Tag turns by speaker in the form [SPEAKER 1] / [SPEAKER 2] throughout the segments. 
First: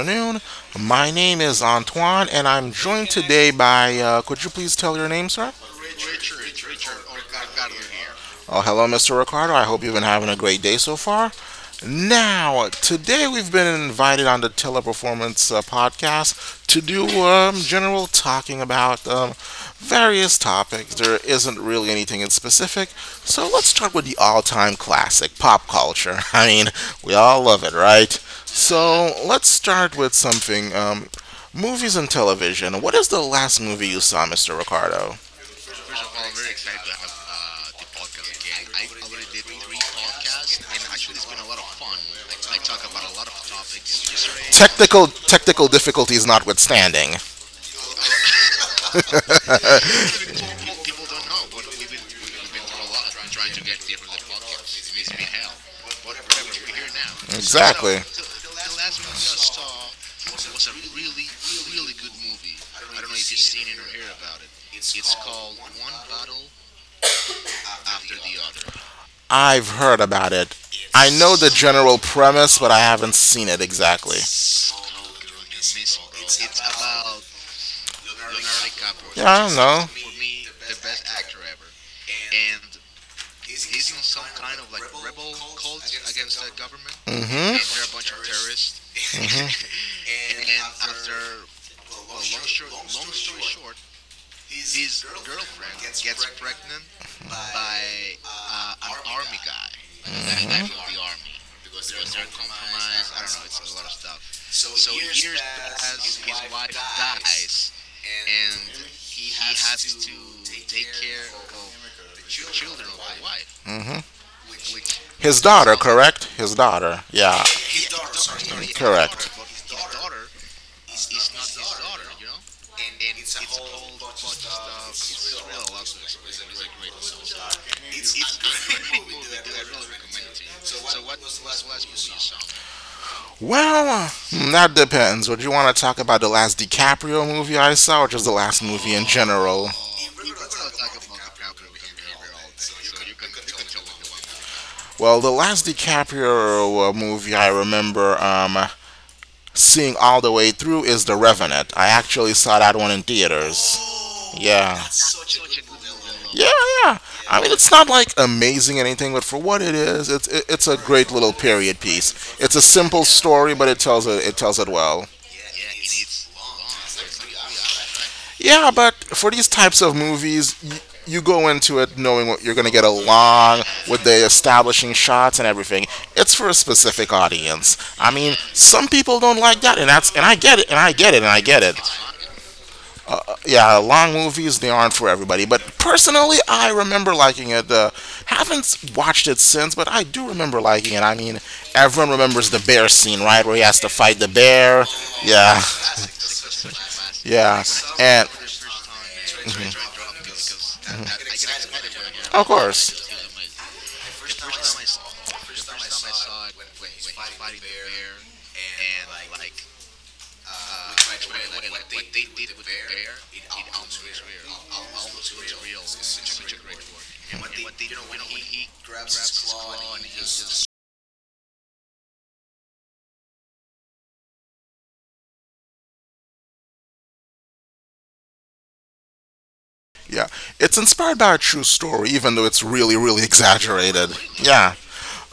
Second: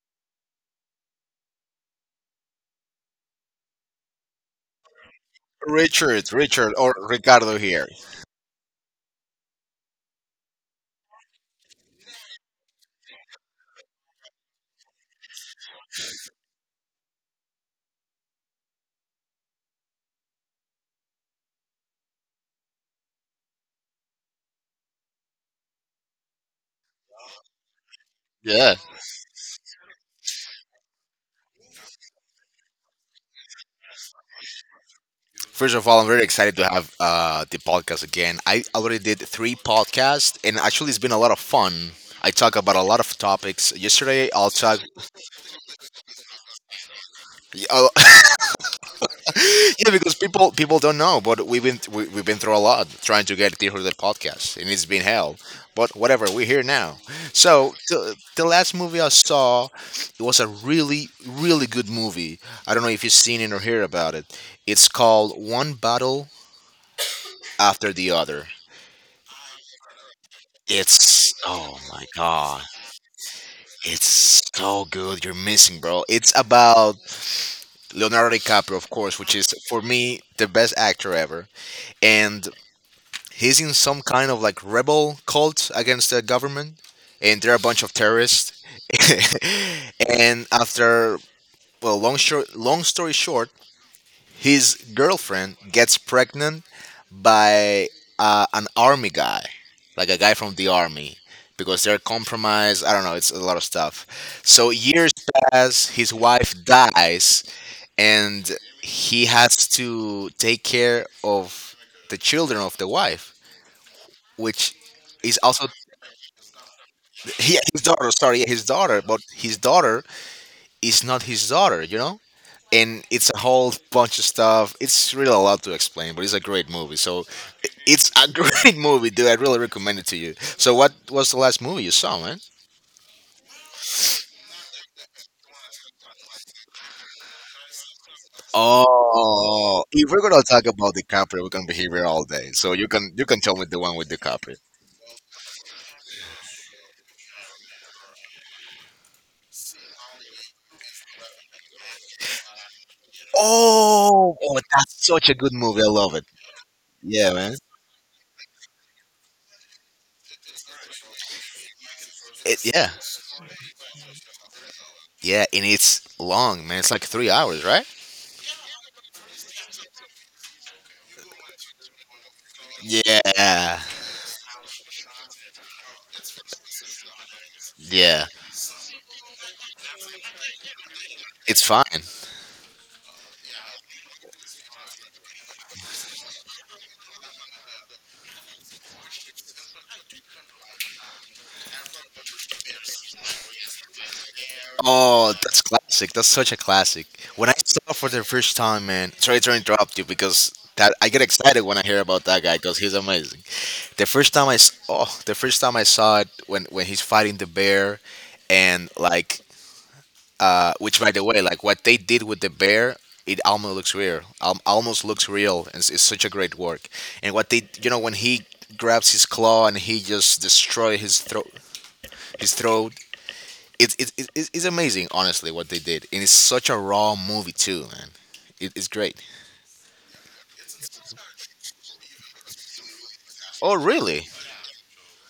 [SPEAKER 1] afternoon. My name is Antoine, and I'm joined today by. Could you please tell your name, sir?
[SPEAKER 2] Richard, or Ricardo here.
[SPEAKER 1] Oh, hello, Mr. Ricardo. I hope you've been having a great day so far. Now, today we've been invited on the Teleperformance podcast to do general talking about various topics. There isn't really anything in specific, so let's start with the all-time classic, pop culture. I mean, we all love it, right?
[SPEAKER 2] Yeah.
[SPEAKER 1] So let's start with something. Movies and television. What is the last movie you saw, Mr. Ricardo?
[SPEAKER 2] First of all, I'm very excited to have the podcast again. I already did three podcasts, and actually, it's been a lot of fun. I talk about a lot of topics. Yesterday, I'll talk.
[SPEAKER 1] Technical difficulties notwithstanding.
[SPEAKER 2] Yeah, because people don't know, but we've been through a lot trying to get clear the podcast, and it's been hell. But whatever, we're here now. So the last movie I saw, it was a really good movie. I don't know if you've seen it or heard about it. It's called One Battle After the Other.
[SPEAKER 1] I've heard about it. I
[SPEAKER 2] It's
[SPEAKER 1] know the
[SPEAKER 2] oh
[SPEAKER 1] general
[SPEAKER 2] my
[SPEAKER 1] premise,
[SPEAKER 2] god.
[SPEAKER 1] but I haven't seen it exactly.
[SPEAKER 2] It's so good. You're missing, bro. It's about Leonardo DiCaprio, of course, which
[SPEAKER 1] I
[SPEAKER 2] is
[SPEAKER 1] don't
[SPEAKER 2] for
[SPEAKER 1] know.
[SPEAKER 2] me the best actor ever. And he's in some kind of like rebel cult against the government,
[SPEAKER 1] Hmm.
[SPEAKER 2] and
[SPEAKER 1] And
[SPEAKER 2] they're a bunch of terrorists. And after well, long story short, his girlfriend gets pregnant by an army guy, like a guy from the army, because they're compromised. I don't know, it's a lot of stuff. So years pass, his wife dies, and he has to take care of the children of the wife,
[SPEAKER 1] hmm
[SPEAKER 2] which
[SPEAKER 1] His
[SPEAKER 2] is also
[SPEAKER 1] daughter, correct? His daughter. Yeah.
[SPEAKER 2] yeah, his
[SPEAKER 1] His.
[SPEAKER 2] daughter. Sorry, yeah, his daughter, but his daughter is not his daughter, you know. And it's a whole bunch of stuff. It's really a lot to explain, but it's a great movie. So it's a great movie, dude. I really recommend it to you. So what was the last movie you saw, man?
[SPEAKER 1] Well, that depends. Would you want to talk about the last DiCaprio movie I saw, or just the last movie in general?
[SPEAKER 2] Oh, if we're gonna talk about DiCaprio, we're gonna be here all day. So you can tell me the one with DiCaprio.
[SPEAKER 1] Well, the last DiCaprio movie I remember seeing all the way through is The Revenant. I actually saw that one in theaters.
[SPEAKER 2] Oh, oh,
[SPEAKER 1] Yeah.
[SPEAKER 2] that's such a good movie. I love it.
[SPEAKER 1] Yeah, yeah.
[SPEAKER 2] Yeah,
[SPEAKER 1] I mean,
[SPEAKER 2] man.
[SPEAKER 1] it's not like amazing or anything, but for what it is, it's a great little period piece. It's a
[SPEAKER 2] It, yeah,
[SPEAKER 1] simple story, but it tells it tells it well.
[SPEAKER 2] yeah, and it's long, man. It's like 3 hours, right?
[SPEAKER 1] Yeah, but for these types of movies, you go into it knowing what you're going to get along
[SPEAKER 2] Yeah,
[SPEAKER 1] with the establishing shots and everything. It's for a specific audience. I
[SPEAKER 2] yeah,
[SPEAKER 1] mean, some people don't like that, and that's and I get it, and I get it, and I get
[SPEAKER 2] it's
[SPEAKER 1] it.
[SPEAKER 2] fine.
[SPEAKER 1] Yeah, long movies they aren't for everybody. But personally, I remember liking it. Haven't watched it since, but I do remember liking it. I mean, everyone remembers the bear scene, right, where he has to fight the bear.
[SPEAKER 2] Oh,
[SPEAKER 1] Yeah,
[SPEAKER 2] that's classic. That's such a classic. When I
[SPEAKER 1] yeah,
[SPEAKER 2] saw it for the
[SPEAKER 1] and
[SPEAKER 2] first time, man, sorry to interrupt you because that I get excited when I hear about that
[SPEAKER 1] of
[SPEAKER 2] guy because he's
[SPEAKER 1] course.
[SPEAKER 2] amazing. The first time I s- Oh, the first time I saw it when he's fighting the bear, and like which by the way, like what they did with the bear. It almost looks real. Almost looks real. And it's such a great work. And what they, you know, when he grabs his claw and he just destroy his throat, his throat. It's amazing, honestly, what they did, and it's such a raw movie too, man. It's great.
[SPEAKER 1] Yeah, it's inspired by a true story, even though it's really, really
[SPEAKER 2] Oh,
[SPEAKER 1] exaggerated.
[SPEAKER 2] really?
[SPEAKER 1] Yeah.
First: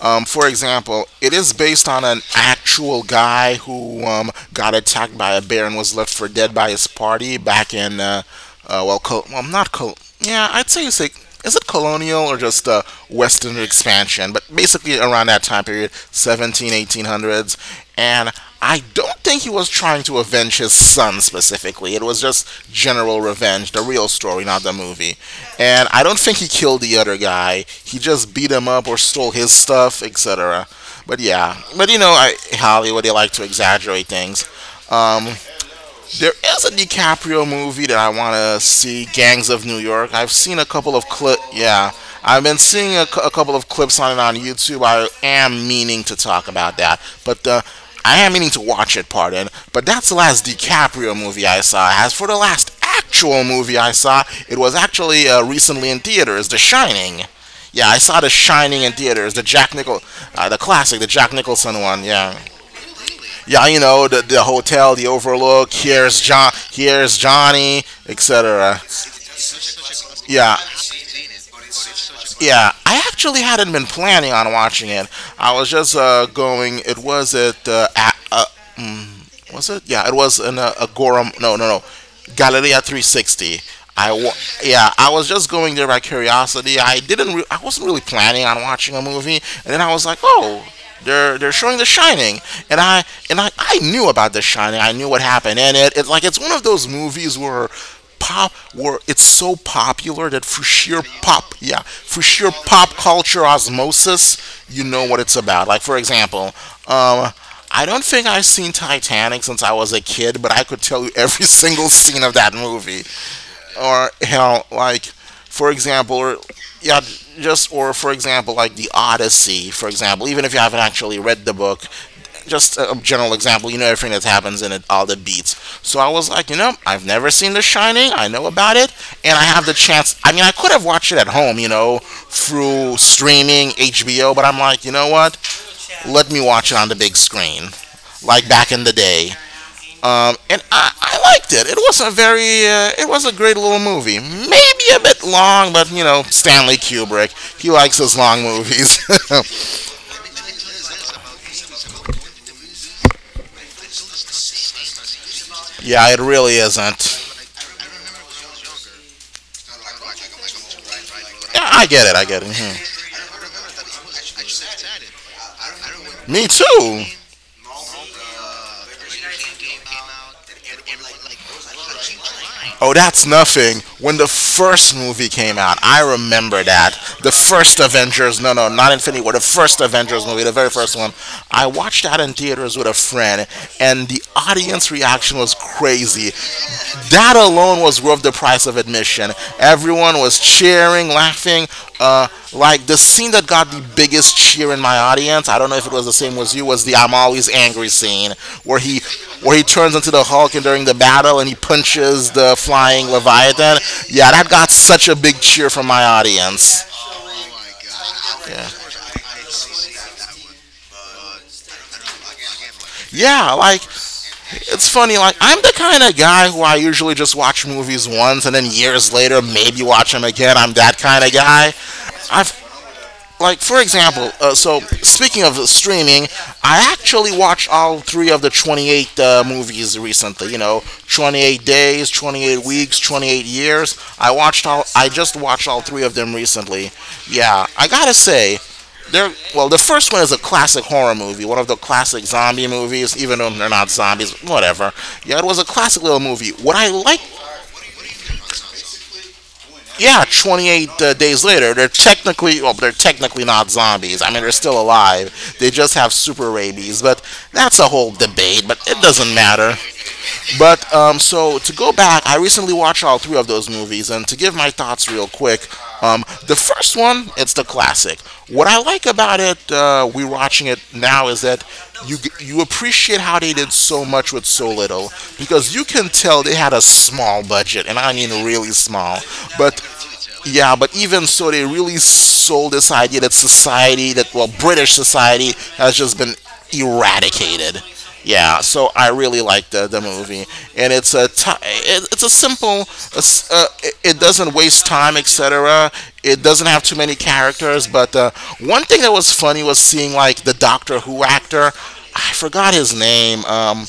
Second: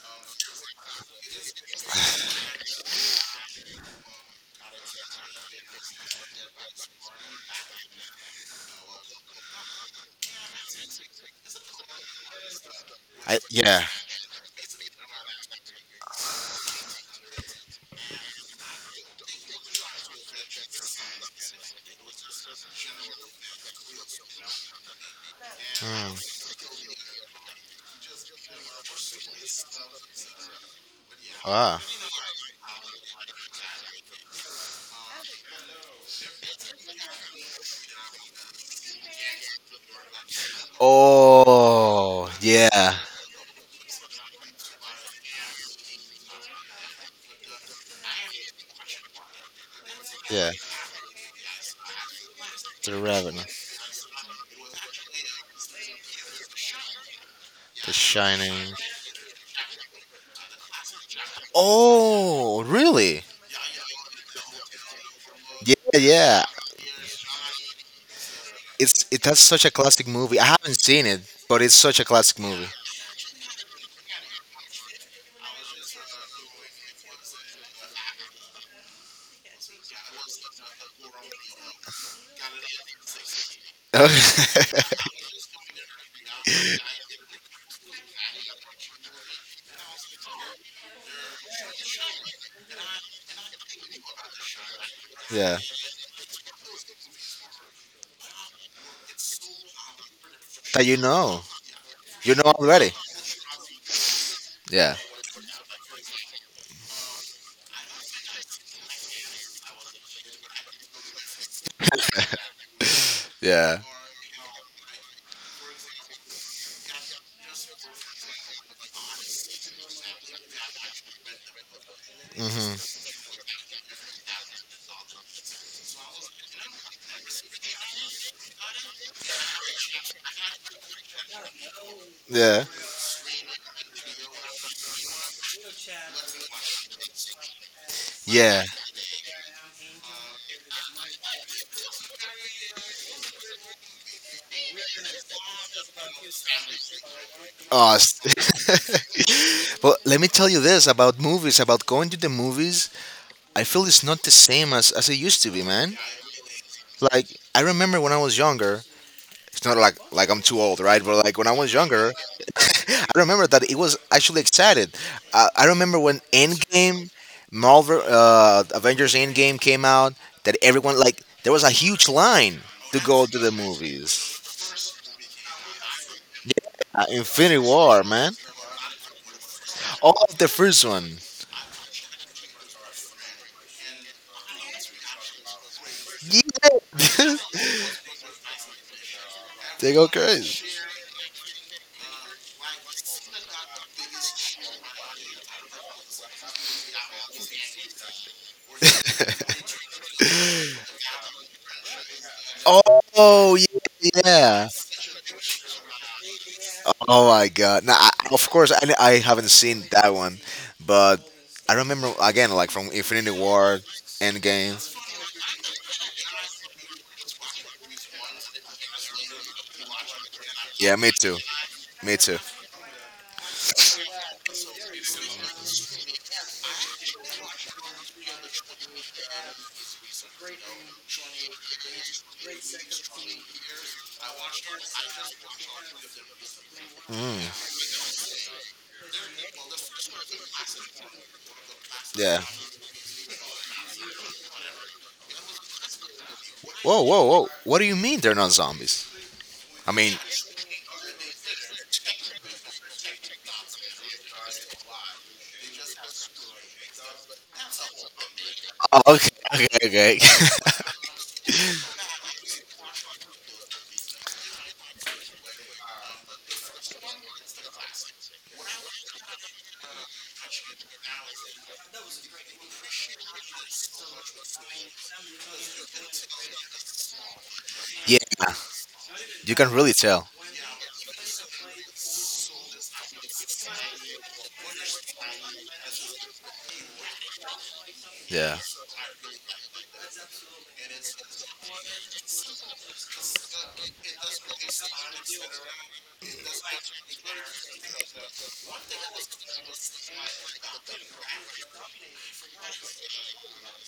[SPEAKER 1] For example, it is based on an actual guy who got attacked by a bear and was left for dead by his party back in, well, well, not col. Yeah, I'd say it's like, is it colonial or just
[SPEAKER 2] I
[SPEAKER 1] Western
[SPEAKER 2] yeah.
[SPEAKER 1] expansion? But basically around that time period, 17, 18 hundreds. And I don't think he was trying to avenge his son specifically. It was just general revenge, the real story, not the movie. And I don't think he killed the other guy. He just beat him up or stole his stuff, etc. But yeah,
[SPEAKER 2] Ah.
[SPEAKER 1] but Hollywood they like to exaggerate things. Um, there is a DiCaprio movie that I want to see, Gangs of New York. I've seen a couple of clip. Yeah,
[SPEAKER 2] Oh,
[SPEAKER 1] I've been
[SPEAKER 2] yeah,
[SPEAKER 1] seeing a couple of clips on it on YouTube. I am meaning to talk about that, but I am meaning to watch it. Pardon, but that's the last
[SPEAKER 2] yeah.
[SPEAKER 1] DiCaprio movie I saw. As for the last
[SPEAKER 2] The
[SPEAKER 1] actual
[SPEAKER 2] Revenant,
[SPEAKER 1] movie I saw, it was actually recently in theaters, The Shining. Yeah,
[SPEAKER 2] The
[SPEAKER 1] I saw The
[SPEAKER 2] Shining.
[SPEAKER 1] Shining in theaters, the classic, the Jack Nicholson one. Yeah,
[SPEAKER 2] Oh, really?
[SPEAKER 1] yeah, the hotel, the overlook,
[SPEAKER 2] Yeah, yeah.
[SPEAKER 1] Here's Johnny, etc.
[SPEAKER 2] It's it that's such a classic movie. I
[SPEAKER 1] Yeah.
[SPEAKER 2] haven't seen it, but it's such a classic movie.
[SPEAKER 1] Yeah, I actually hadn't been planning on watching it. I was just going. It was at a, was it? Yeah, it was in a Gorum. No, no, no. Galleria 360. I wa- yeah, I was just going there by curiosity. I didn't. I wasn't really planning on watching a movie, and then I was like, oh, they're showing The Shining, and I knew about The Shining. I knew what
[SPEAKER 2] yeah,
[SPEAKER 1] happened in it. It's like it's one of those movies where pop where it's so popular that for
[SPEAKER 2] that
[SPEAKER 1] sheer pop yeah, for
[SPEAKER 2] you know
[SPEAKER 1] sheer
[SPEAKER 2] already.
[SPEAKER 1] pop culture osmosis you
[SPEAKER 2] Yeah,
[SPEAKER 1] know what it's about, like, for example, um I don't think I've seen Titanic since I was a kid, but I could tell you every single scene of that movie.
[SPEAKER 2] yeah,
[SPEAKER 1] Or hell, like for example, or yeah, just or for example, like the Odyssey, for example. Even if you haven't actually read the book, just a general example, you know everything that happens in it, all the beats. So I was like, I've never seen The Shining. I know about it, and I have the chance. I mean, I could have watched it at home,
[SPEAKER 2] yeah,
[SPEAKER 1] through streaming HBO, but I'm like, you know what? Let me watch it on the big screen, like
[SPEAKER 2] yeah.
[SPEAKER 1] back in the day. And I liked it. It was a great little movie. Maybe a bit long, but Stanley Kubrick, he
[SPEAKER 2] Oh,
[SPEAKER 1] likes his long movies.
[SPEAKER 2] but let me tell you this about movies, about going to the movies. I feel it's not the same as it used to be, man.
[SPEAKER 1] Yeah, it really
[SPEAKER 2] Like
[SPEAKER 1] isn't.
[SPEAKER 2] I remember when I was younger. It's not like I'm too old, right? But like when I
[SPEAKER 1] Yeah,
[SPEAKER 2] was
[SPEAKER 1] I get
[SPEAKER 2] younger,
[SPEAKER 1] it. I get it. Mhm.
[SPEAKER 2] I remember that it was actually excited. I remember when
[SPEAKER 1] Me too.
[SPEAKER 2] Endgame, Marvel, Avengers Endgame came out. That everyone like there was a huge line
[SPEAKER 1] Oh,
[SPEAKER 2] to
[SPEAKER 1] that's
[SPEAKER 2] go to the
[SPEAKER 1] nothing. When the
[SPEAKER 2] movies.
[SPEAKER 1] first movie came out, I remember that. The
[SPEAKER 2] Infinity
[SPEAKER 1] first
[SPEAKER 2] War, man.
[SPEAKER 1] Avengers, no, no, not Infinity War, the first
[SPEAKER 2] All
[SPEAKER 1] Avengers
[SPEAKER 2] of
[SPEAKER 1] movie,
[SPEAKER 2] the
[SPEAKER 1] the very
[SPEAKER 2] first
[SPEAKER 1] first one.
[SPEAKER 2] one.
[SPEAKER 1] I watched that in theaters with a friend, and the audience reaction was crazy. That
[SPEAKER 2] Yes.
[SPEAKER 1] alone was worth the price of admission.
[SPEAKER 2] They go
[SPEAKER 1] Everyone was
[SPEAKER 2] crazy.
[SPEAKER 1] cheering, laughing. Uh, like the scene that got the biggest cheer in my audience, I don't know if it was the same as you, was the I'm always angry scene where he where he turns into the Hulk and during the battle and he punches the flying
[SPEAKER 2] Oh
[SPEAKER 1] Leviathan. Yeah, that
[SPEAKER 2] yeah.
[SPEAKER 1] got such a big cheer from my audience.
[SPEAKER 2] Oh my god. Now, I, of
[SPEAKER 1] Yeah.
[SPEAKER 2] course, I haven't seen that one, but I remember again, like from Infinity
[SPEAKER 1] Yeah,
[SPEAKER 2] War,
[SPEAKER 1] like
[SPEAKER 2] Endgame.
[SPEAKER 1] it's funny. Like I'm the kind of guy who I usually just watch movies once and then years later maybe watch them again. I'm
[SPEAKER 2] Yeah,
[SPEAKER 1] that
[SPEAKER 2] me
[SPEAKER 1] kind of
[SPEAKER 2] too.
[SPEAKER 1] guy.
[SPEAKER 2] Me too.
[SPEAKER 1] I've Like for example, so speaking of streaming, I actually watched all three of the 28 movies recently, 28 days, 28 weeks, 28 years. I just watched all three of them recently. Yeah, I gotta say, they're well, the first one is a classic horror movie, one of the classic
[SPEAKER 2] Yeah.
[SPEAKER 1] zombie movies, even though they're not zombies, whatever. Yeah, it was a classic little movie. What I
[SPEAKER 2] Whoa,
[SPEAKER 1] like.
[SPEAKER 2] whoa, whoa. What do you mean they're not zombies? I mean,
[SPEAKER 1] Yeah, 28 days later, they're technically not zombies. I mean, they're still alive. They just have super rabies, but that's a whole debate. But it
[SPEAKER 2] okay,
[SPEAKER 1] doesn't matter.
[SPEAKER 2] okay, okay.
[SPEAKER 1] But so to go back, I recently watched all three of those movies, and to give my thoughts real quick, the first one, it's the classic. What I like about it, we're watching it now, is that you appreciate how they did so much with so little, because you can tell they had a small budget, and I
[SPEAKER 2] yeah,
[SPEAKER 1] mean really small,
[SPEAKER 2] you can
[SPEAKER 1] but
[SPEAKER 2] really tell.
[SPEAKER 1] yeah, but even so, they really sold this idea that society, that, well, British society, has just been eradicated.
[SPEAKER 2] Yeah.
[SPEAKER 1] Yeah, so I really like the movie, and it's a simple. It doesn't waste time, etc. It doesn't have too many characters, but one thing that was funny was seeing like the Doctor Who actor. I forgot his name.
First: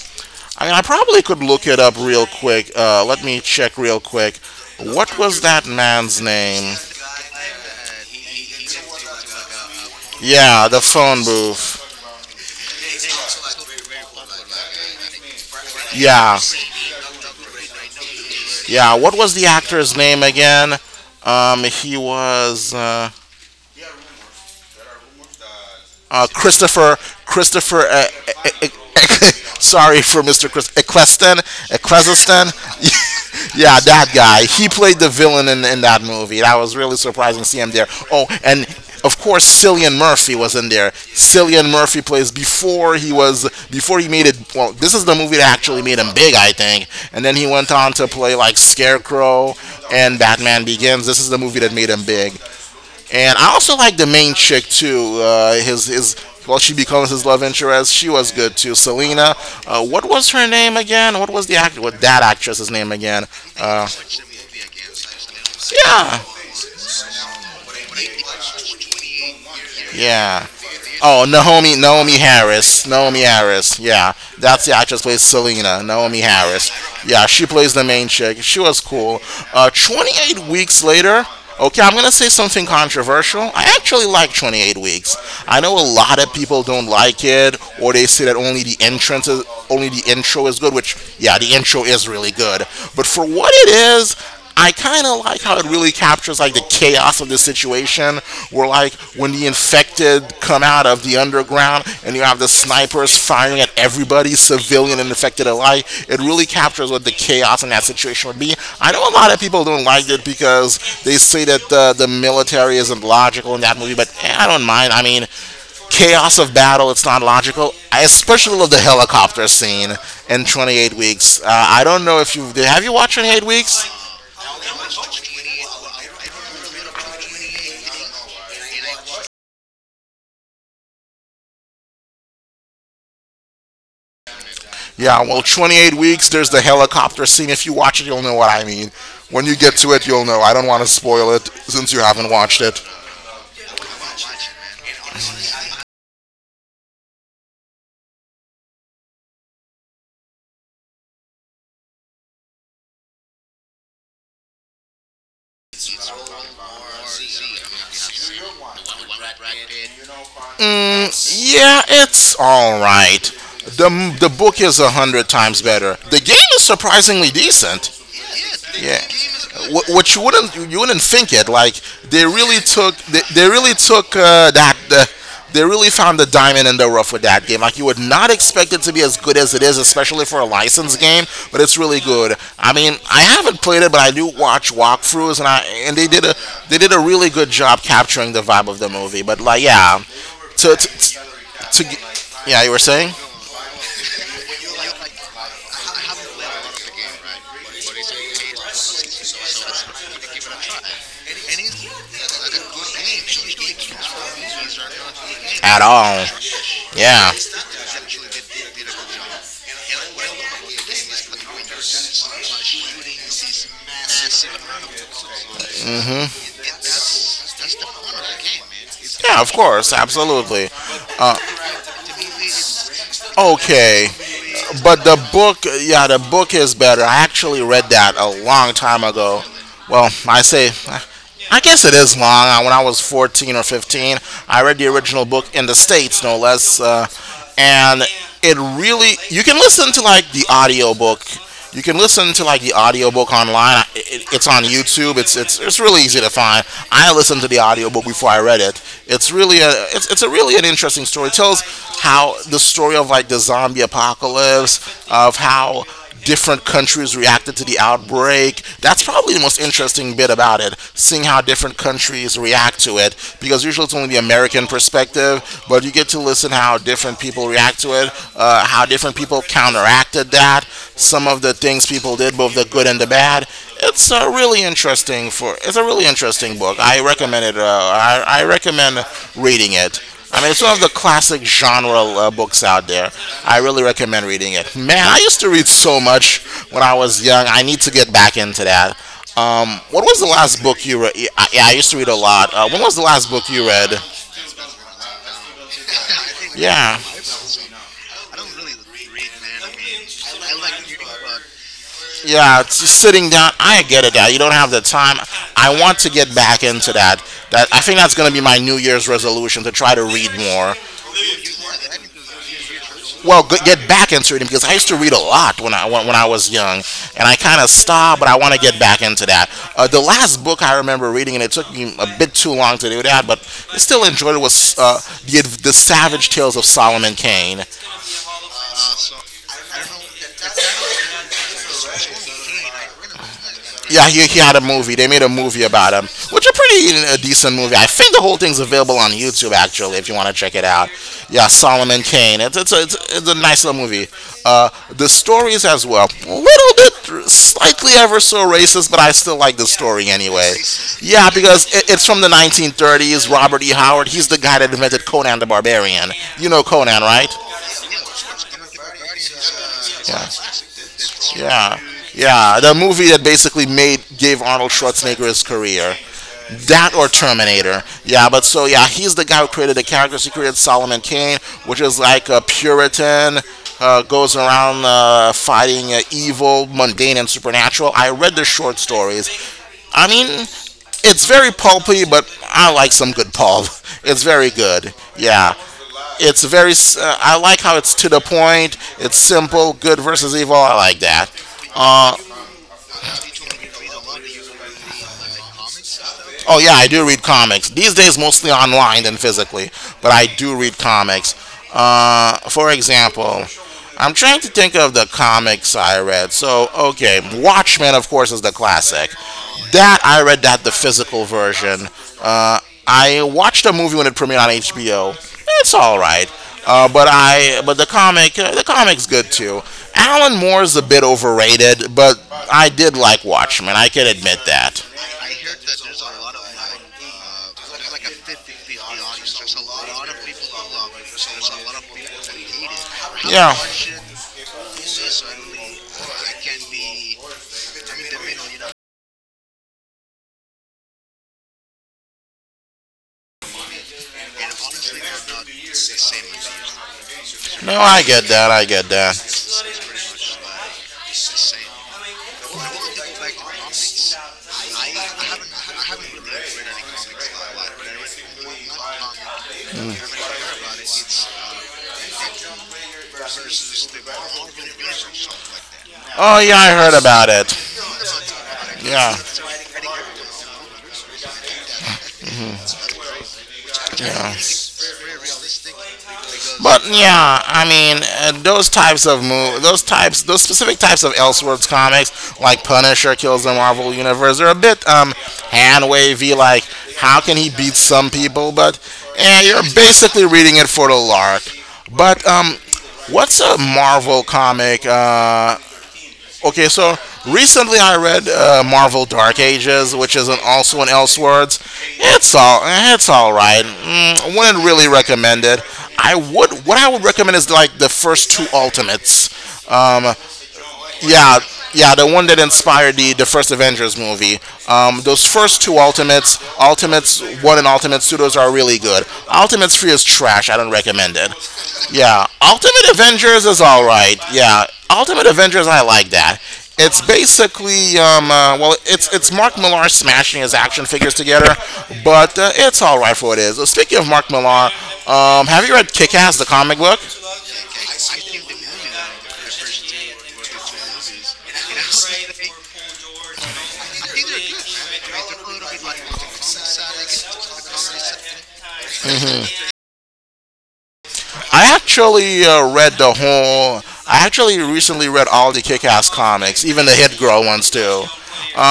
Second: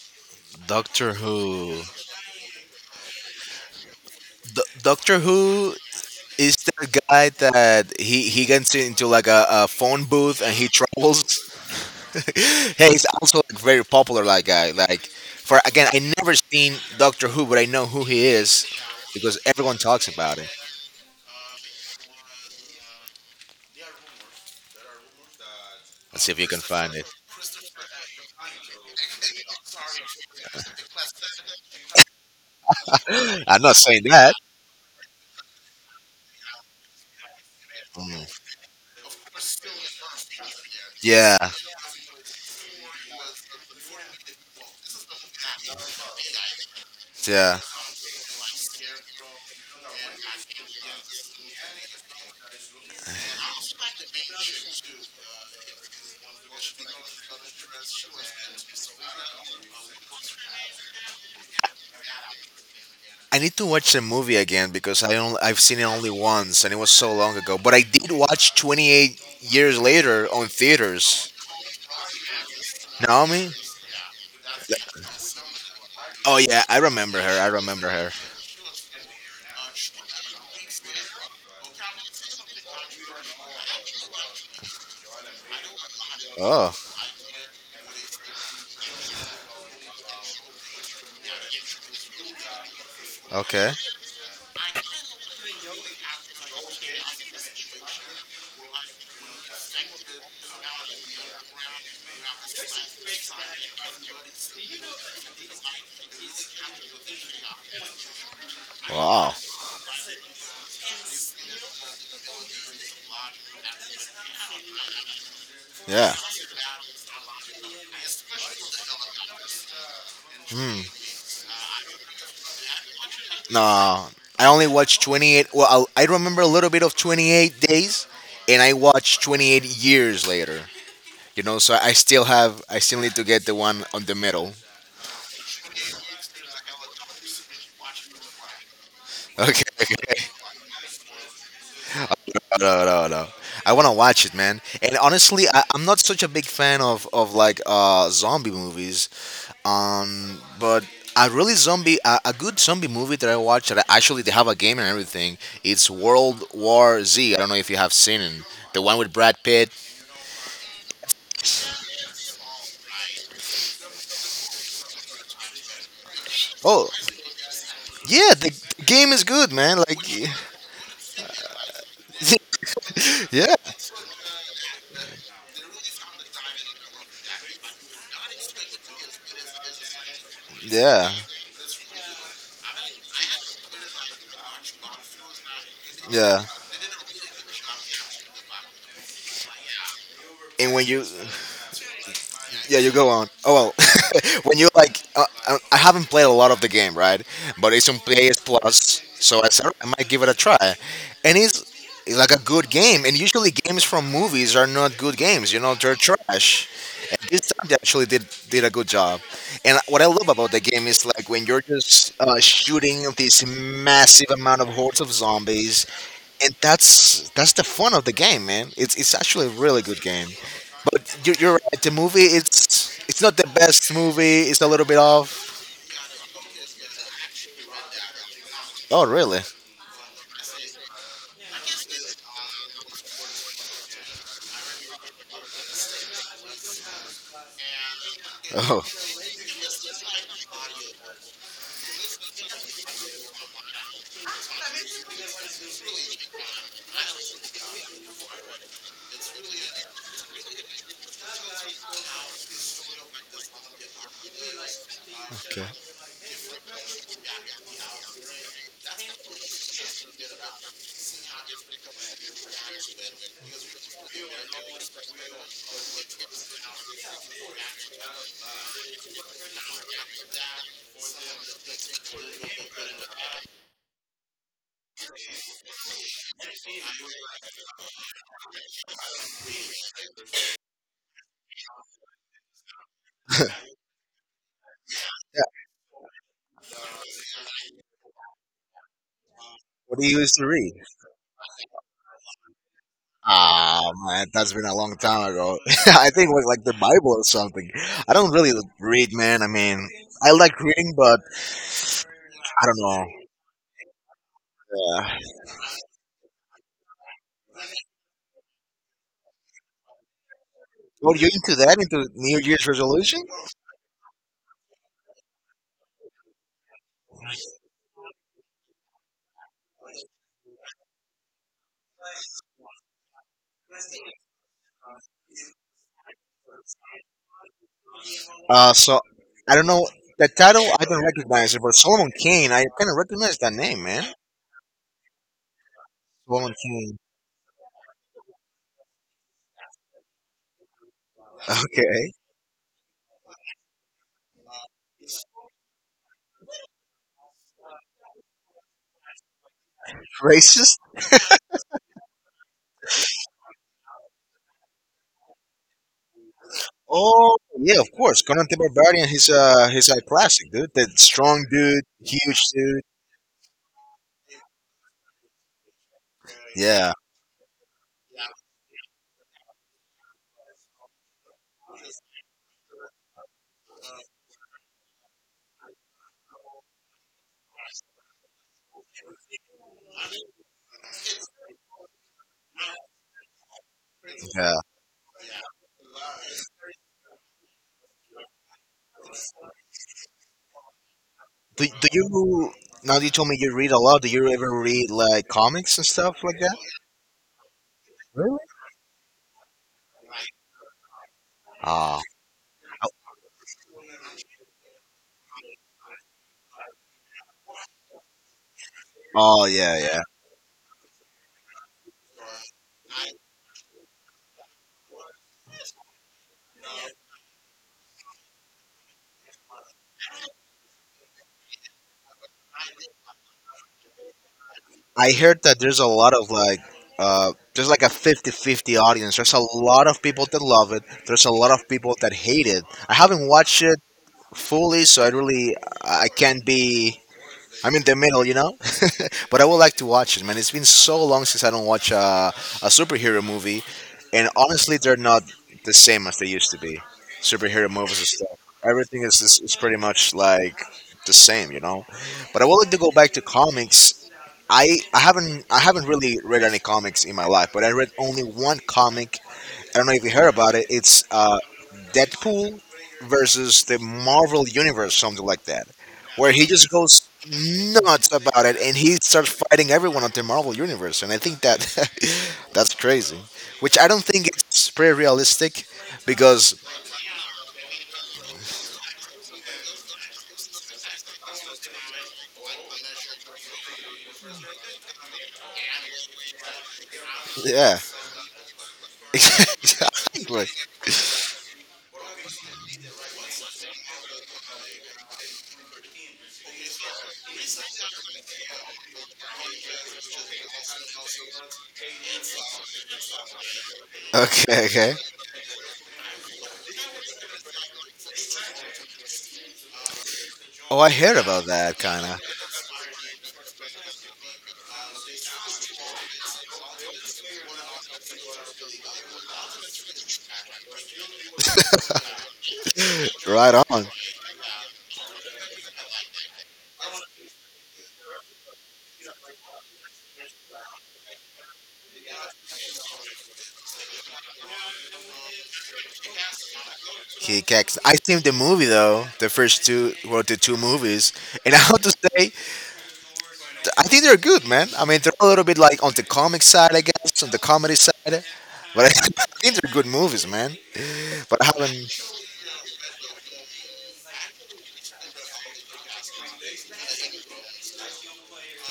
[SPEAKER 1] I mean, I
[SPEAKER 2] Doctor
[SPEAKER 1] probably could look it
[SPEAKER 2] Who.
[SPEAKER 1] up real quick. Let me check real quick.
[SPEAKER 2] Doctor
[SPEAKER 1] What was that
[SPEAKER 2] Who
[SPEAKER 1] man's
[SPEAKER 2] is
[SPEAKER 1] name?
[SPEAKER 2] the guy that he gets into like a phone booth and he
[SPEAKER 1] Yeah, the
[SPEAKER 2] travels.
[SPEAKER 1] phone booth.
[SPEAKER 2] Hey, he's also like very popular. Like guy, like for again, I never
[SPEAKER 1] Yeah,
[SPEAKER 2] seen Doctor Who, but I know who he is
[SPEAKER 1] yeah. What was
[SPEAKER 2] because
[SPEAKER 1] the
[SPEAKER 2] everyone
[SPEAKER 1] actor's
[SPEAKER 2] talks
[SPEAKER 1] name
[SPEAKER 2] about it.
[SPEAKER 1] again? He was.
[SPEAKER 2] Let's
[SPEAKER 1] Uh,
[SPEAKER 2] see if you can find
[SPEAKER 1] Christopher
[SPEAKER 2] it.
[SPEAKER 1] Christopher. Sorry for Mr. Chris Eccleston.
[SPEAKER 2] I'm not
[SPEAKER 1] Yeah,
[SPEAKER 2] saying
[SPEAKER 1] that
[SPEAKER 2] that.
[SPEAKER 1] guy. He played the villain in that movie. That was really surprising to see him there.
[SPEAKER 2] Mm.
[SPEAKER 1] Oh, and of course Cillian Murphy was in there.
[SPEAKER 2] Yeah,
[SPEAKER 1] Cillian Murphy plays before he was before he made it. Well, this is the movie that actually made him big, I think. And then he
[SPEAKER 2] yeah.
[SPEAKER 1] went on to play like Scarecrow and Batman Begins. This is the movie that made him big. And I also like the main chick too. His Well, she becomes his love interest. She was good too. Selena. What was her name again? What was the act? What that actress's name again?
[SPEAKER 2] I need to
[SPEAKER 1] Uh,
[SPEAKER 2] watch the movie again because I've seen it only
[SPEAKER 1] yeah,
[SPEAKER 2] once and it was so long ago. But I did watch 28 years later on
[SPEAKER 1] yeah. Oh,
[SPEAKER 2] theaters.
[SPEAKER 1] Naomi Harris. Naomi
[SPEAKER 2] Naomi?
[SPEAKER 1] Harris. Yeah, that's the actress who plays Selena. Naomi
[SPEAKER 2] Oh yeah,
[SPEAKER 1] Harris. Yeah,
[SPEAKER 2] I
[SPEAKER 1] she plays the
[SPEAKER 2] remember her.
[SPEAKER 1] main chick. She was cool. 28 weeks later. Okay, I'm gonna say something controversial. I actually like 28 weeks. I know a lot of people
[SPEAKER 2] Oh,
[SPEAKER 1] don't like it, or they say that only the intro is good. Which, yeah, the intro is really good. But for what it
[SPEAKER 2] okay.
[SPEAKER 1] is, I kind of like how it really captures like the chaos of the situation, where like when the infected come out of the underground and you have the snipers firing at everybody, civilian and infected alike. It really captures what the chaos in that situation would be. I know a
[SPEAKER 2] Wow.
[SPEAKER 1] lot of people don't like it because they say that the military isn't logical in that movie, but I don't mind. I mean,
[SPEAKER 2] Yeah.
[SPEAKER 1] chaos of battle. It's not logical. I especially love the helicopter scene in 28 Weeks. I don't know if you watched 28
[SPEAKER 2] No,
[SPEAKER 1] Weeks.
[SPEAKER 2] I only watched 28. Well, I remember a little bit of 28 days, and I watched 28 years later. You know, so I still have. I still need to get the one on the middle.
[SPEAKER 1] Yeah, well, 28 weeks, there's the helicopter scene. If you watch it, you'll know what I mean. When you
[SPEAKER 2] Okay,
[SPEAKER 1] get to it,
[SPEAKER 2] okay.
[SPEAKER 1] you'll know. I don't want to spoil it since you haven't watched it.
[SPEAKER 2] No, no, no. I want to watch it, man. And honestly, I'm not such a big fan of like zombie movies. But a really zombie, a good zombie movie that I watched that actually they have a game and everything. It's World War Z. I don't know if you have seen it. The one with Brad Pitt.
[SPEAKER 1] Mm, yeah, it's all right. The book is a hundred times better. The game is
[SPEAKER 2] Oh,
[SPEAKER 1] surprisingly decent.
[SPEAKER 2] yeah, the
[SPEAKER 1] Yeah.
[SPEAKER 2] game is good, man.
[SPEAKER 1] What,
[SPEAKER 2] Like,
[SPEAKER 1] what you wouldn't you wouldn't think it like they
[SPEAKER 2] yeah,
[SPEAKER 1] really took that they really found the diamond in the rough with that game. Like you would not expect it to be as good as it is, especially for a licensed
[SPEAKER 2] yeah,
[SPEAKER 1] game, but it's really good. I mean, I haven't played it, but I do watch walkthroughs, and
[SPEAKER 2] yeah.
[SPEAKER 1] they did a really good job capturing the vibe of the movie. But like, yeah,
[SPEAKER 2] And
[SPEAKER 1] to
[SPEAKER 2] when
[SPEAKER 1] to,
[SPEAKER 2] you
[SPEAKER 1] to, to yeah, you
[SPEAKER 2] yeah,
[SPEAKER 1] were
[SPEAKER 2] you go
[SPEAKER 1] saying
[SPEAKER 2] on. Oh well, when you like, I haven't played a lot of the game, right? But it's on PS Plus, so I said I might give it a try, and it's like a good game. And usually, games from movies are not good games. You know,
[SPEAKER 1] at
[SPEAKER 2] they're
[SPEAKER 1] all?
[SPEAKER 2] trash. And
[SPEAKER 1] Yeah.
[SPEAKER 2] this time they actually did a good job. And what I love about the game is like when you're just shooting this massive amount of hordes of zombies,
[SPEAKER 1] Hmm.
[SPEAKER 2] and that's the fun of the game, man. It's
[SPEAKER 1] Yeah,
[SPEAKER 2] actually a
[SPEAKER 1] of
[SPEAKER 2] really
[SPEAKER 1] course,
[SPEAKER 2] good game,
[SPEAKER 1] absolutely.
[SPEAKER 2] but you're right. The movie it's not the best
[SPEAKER 1] Okay.
[SPEAKER 2] movie. It's a little bit
[SPEAKER 1] But the book,
[SPEAKER 2] off.
[SPEAKER 1] yeah, the book is better. I actually read that a long time
[SPEAKER 2] Oh, really?
[SPEAKER 1] ago. Well, I say I guess it is long. When I was 14 or 15, I read the original book in the States, no less. And
[SPEAKER 2] Oh,
[SPEAKER 1] you can listen to like the audiobook. You can listen to like the audiobook online. It's on YouTube. It's really easy to find. I listened to the audiobook before I read it. It's a really an interesting story. It tells how the story of like the zombie apocalypse, of
[SPEAKER 2] okay. Yeah.
[SPEAKER 1] how different countries reacted to the outbreak. That's probably the most interesting bit about it, seeing how different countries react to it. Because usually it's only the American perspective, but you get to listen how different people react to it, how different people counteracted that, some of the things people did, both the good and the bad. It's a really interesting for. It's a really interesting book. I recommend it. I recommend reading it. I mean, it's one of the classic genre books out there. I really recommend reading it. Man, I used to read so much when I was young. I need to get back into that. Um,
[SPEAKER 2] What
[SPEAKER 1] what
[SPEAKER 2] do you
[SPEAKER 1] was the
[SPEAKER 2] used to
[SPEAKER 1] last
[SPEAKER 2] read?
[SPEAKER 1] book you read? Yeah, I used to read a lot. When was the last book you
[SPEAKER 2] Ah,
[SPEAKER 1] read?
[SPEAKER 2] man, that's been a long time ago. I think it was like the
[SPEAKER 1] Yeah,
[SPEAKER 2] Bible or something. I don't really read, man. I mean, I like reading, but
[SPEAKER 1] yeah.
[SPEAKER 2] I don't
[SPEAKER 1] It's just
[SPEAKER 2] know.
[SPEAKER 1] sitting down. I get it. That you don't have the
[SPEAKER 2] Yeah.
[SPEAKER 1] time. I want to get back into that. I think that's going to be my New Year's resolution to try to read more.
[SPEAKER 2] Well, you into that? Into New Year's resolution?
[SPEAKER 1] Well, get back into reading because I used to read a lot when I was young, and I kind of stopped, but I want to get back into that. The last book I remember reading, and it took me a bit too long to do that, but I still enjoyed it. Was the Savage Tales of Solomon Kane?
[SPEAKER 2] So I don't know the title. I don't recognize it, but Solomon Kane. I kind of recognize that name, man.
[SPEAKER 1] Yeah, he had a movie. They made a movie about him, which a
[SPEAKER 2] Solomon
[SPEAKER 1] pretty
[SPEAKER 2] Kane.
[SPEAKER 1] decent movie. I think the whole thing's available on YouTube actually, if you want to check it out. Yeah, Solomon
[SPEAKER 2] Okay.
[SPEAKER 1] Kane. It's a nice little movie. Uh, the stories as well, little bit slightly ever so racist, but I still like the story anyway.
[SPEAKER 2] Racist.
[SPEAKER 1] Yeah, because it's from the 1930s. Robert E. Howard. He's the guy that invented Conan the Barbarian. You know Conan, right?
[SPEAKER 2] Oh yeah, of course. Conan the Barbarian. He's a
[SPEAKER 1] Yeah.
[SPEAKER 2] classic dude. That strong
[SPEAKER 1] Yeah.
[SPEAKER 2] dude, huge
[SPEAKER 1] Yeah. The
[SPEAKER 2] dude.
[SPEAKER 1] movie that basically made gave Arnold Schwarzenegger his career.
[SPEAKER 2] Yeah,
[SPEAKER 1] That or Terminator. Yeah, but so yeah, he's the guy who created the characters. He created Solomon Kane, which is like a Puritan, goes around fighting evil, mundane, and supernatural. I read the short stories. I mean, it's very pulpy, but I like some good pulp. It's very
[SPEAKER 2] yeah.
[SPEAKER 1] good. Yeah. I like how it's to the point. It's simple. Good versus evil. I like that.
[SPEAKER 2] Do
[SPEAKER 1] Uh,
[SPEAKER 2] you now? You told me you read a lot. Do you ever read like comics and stuff like that?
[SPEAKER 1] Oh yeah, I do read comics. These days,
[SPEAKER 2] Really?
[SPEAKER 1] mostly online than physically, but I do read comics.
[SPEAKER 2] Oh,
[SPEAKER 1] For example, I'm trying to think of the comics I read. So okay, Watchmen, of course, is the classic.
[SPEAKER 2] oh yeah, yeah.
[SPEAKER 1] That I read that the physical version. Uh, I watched a movie when it premiered on HBO. It's all right, but the comic the comic's good too. Alan Moore's a bit overrated, but I did like Watchmen. I can admit that
[SPEAKER 2] I heard that there's a lot of like, there's like a 50-50
[SPEAKER 1] 50-50.
[SPEAKER 2] audience. There's a lot of people that love it. There's a lot of people that hate it. I haven't watched it fully, so I really I can't be I'm in the middle, you know. But I would like to watch it, man. It's been so long since I don't watch a superhero movie, and honestly, they're not the same as they used to be. Superhero
[SPEAKER 1] No,
[SPEAKER 2] movies
[SPEAKER 1] I
[SPEAKER 2] and
[SPEAKER 1] get
[SPEAKER 2] stuff.
[SPEAKER 1] that. I get
[SPEAKER 2] Everything
[SPEAKER 1] that.
[SPEAKER 2] is pretty much like the same, you know. But I would like to go back to comics. I haven't really read any comics in my life, but I read only one comic. I don't know if you heard about it. It's Deadpool versus the Marvel Universe, something like that, where
[SPEAKER 1] Oh
[SPEAKER 2] he
[SPEAKER 1] yeah, I
[SPEAKER 2] just
[SPEAKER 1] heard
[SPEAKER 2] goes
[SPEAKER 1] about it.
[SPEAKER 2] nuts about it and he
[SPEAKER 1] Yeah,
[SPEAKER 2] starts fighting everyone at the Marvel Universe. And I think that that's crazy, which I don't think
[SPEAKER 1] yeah.
[SPEAKER 2] it's pretty realistic because,
[SPEAKER 1] But yeah, I mean, those specific types of Elseworlds comics, like Punisher kills the Marvel Universe, are a bit hand wavy. Like, how can he beat
[SPEAKER 2] yeah,
[SPEAKER 1] some people? But yeah, you're basically
[SPEAKER 2] like,
[SPEAKER 1] reading it for the lark. But what's a Marvel comic? Okay, so recently I read Marvel Dark Ages, which is also an Elseworlds. It's all right. I
[SPEAKER 2] okay,
[SPEAKER 1] wouldn't really
[SPEAKER 2] okay.
[SPEAKER 1] recommend it. I would what I would recommend is like the first two Ultimates. Um,
[SPEAKER 2] Oh, I heard
[SPEAKER 1] yeah,
[SPEAKER 2] about that,
[SPEAKER 1] yeah,
[SPEAKER 2] kind
[SPEAKER 1] the
[SPEAKER 2] of.
[SPEAKER 1] one that inspired the first Avengers movie. Those first two Ultimates, Ultimates One and Ultimate Two, are really good. Ultimates Three is trash. I don't recommend it. Yeah, Ultimate Avengers
[SPEAKER 2] Right
[SPEAKER 1] is all
[SPEAKER 2] on.
[SPEAKER 1] right. Yeah, Ultimate Avengers, I like that. It's basically well, it's Mark Millar smashing his action figures together, but it's all right for what it is. So speaking of Mark Millar, have you read Kick-Ass, the comic book?
[SPEAKER 2] He kicks. I seen the movie though, the first two, well, the two movies, and I have to say, I think they're good, man. I mean, they're a little bit like on the comic side, I guess, on the comedy side. But I think they're good movies, man. But I
[SPEAKER 1] I
[SPEAKER 2] haven't.
[SPEAKER 1] actually read the whole. I actually recently read all the Kick-Ass comics, even the Hit Girl ones too.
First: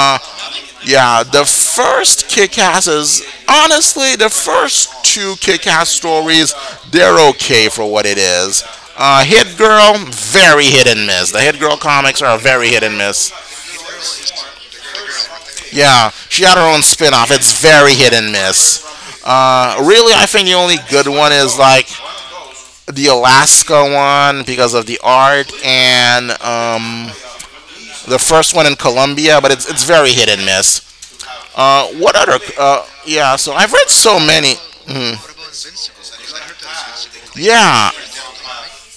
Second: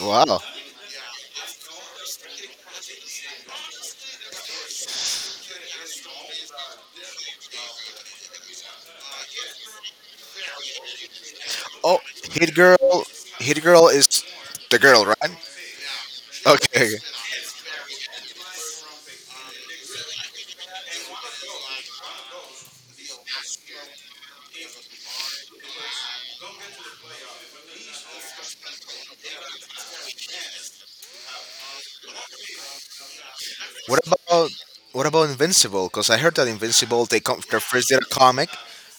[SPEAKER 2] Wow.
[SPEAKER 1] Yeah, the first Kick-Ass is honestly the first two Kick-Ass stories. They're okay for what it is. Hit Girl, very hit and miss. The Hit Girl
[SPEAKER 2] Oh,
[SPEAKER 1] comics are
[SPEAKER 2] Hit
[SPEAKER 1] very hit and
[SPEAKER 2] Girl.
[SPEAKER 1] miss.
[SPEAKER 2] Hit Girl is the girl, right?
[SPEAKER 1] Yeah, she had her own
[SPEAKER 2] Okay, okay.
[SPEAKER 1] spin-off. It's very hit and miss. Really, I think the only good one is like the Alaska one because of the art, and the first one in Colombia, but it's very hit and miss. What other? Yeah, so I've read
[SPEAKER 2] What
[SPEAKER 1] so
[SPEAKER 2] about
[SPEAKER 1] many.
[SPEAKER 2] what
[SPEAKER 1] Mhm.
[SPEAKER 2] about Invincible? Because I heard that Invincible they first
[SPEAKER 1] Yeah,
[SPEAKER 2] did a comic,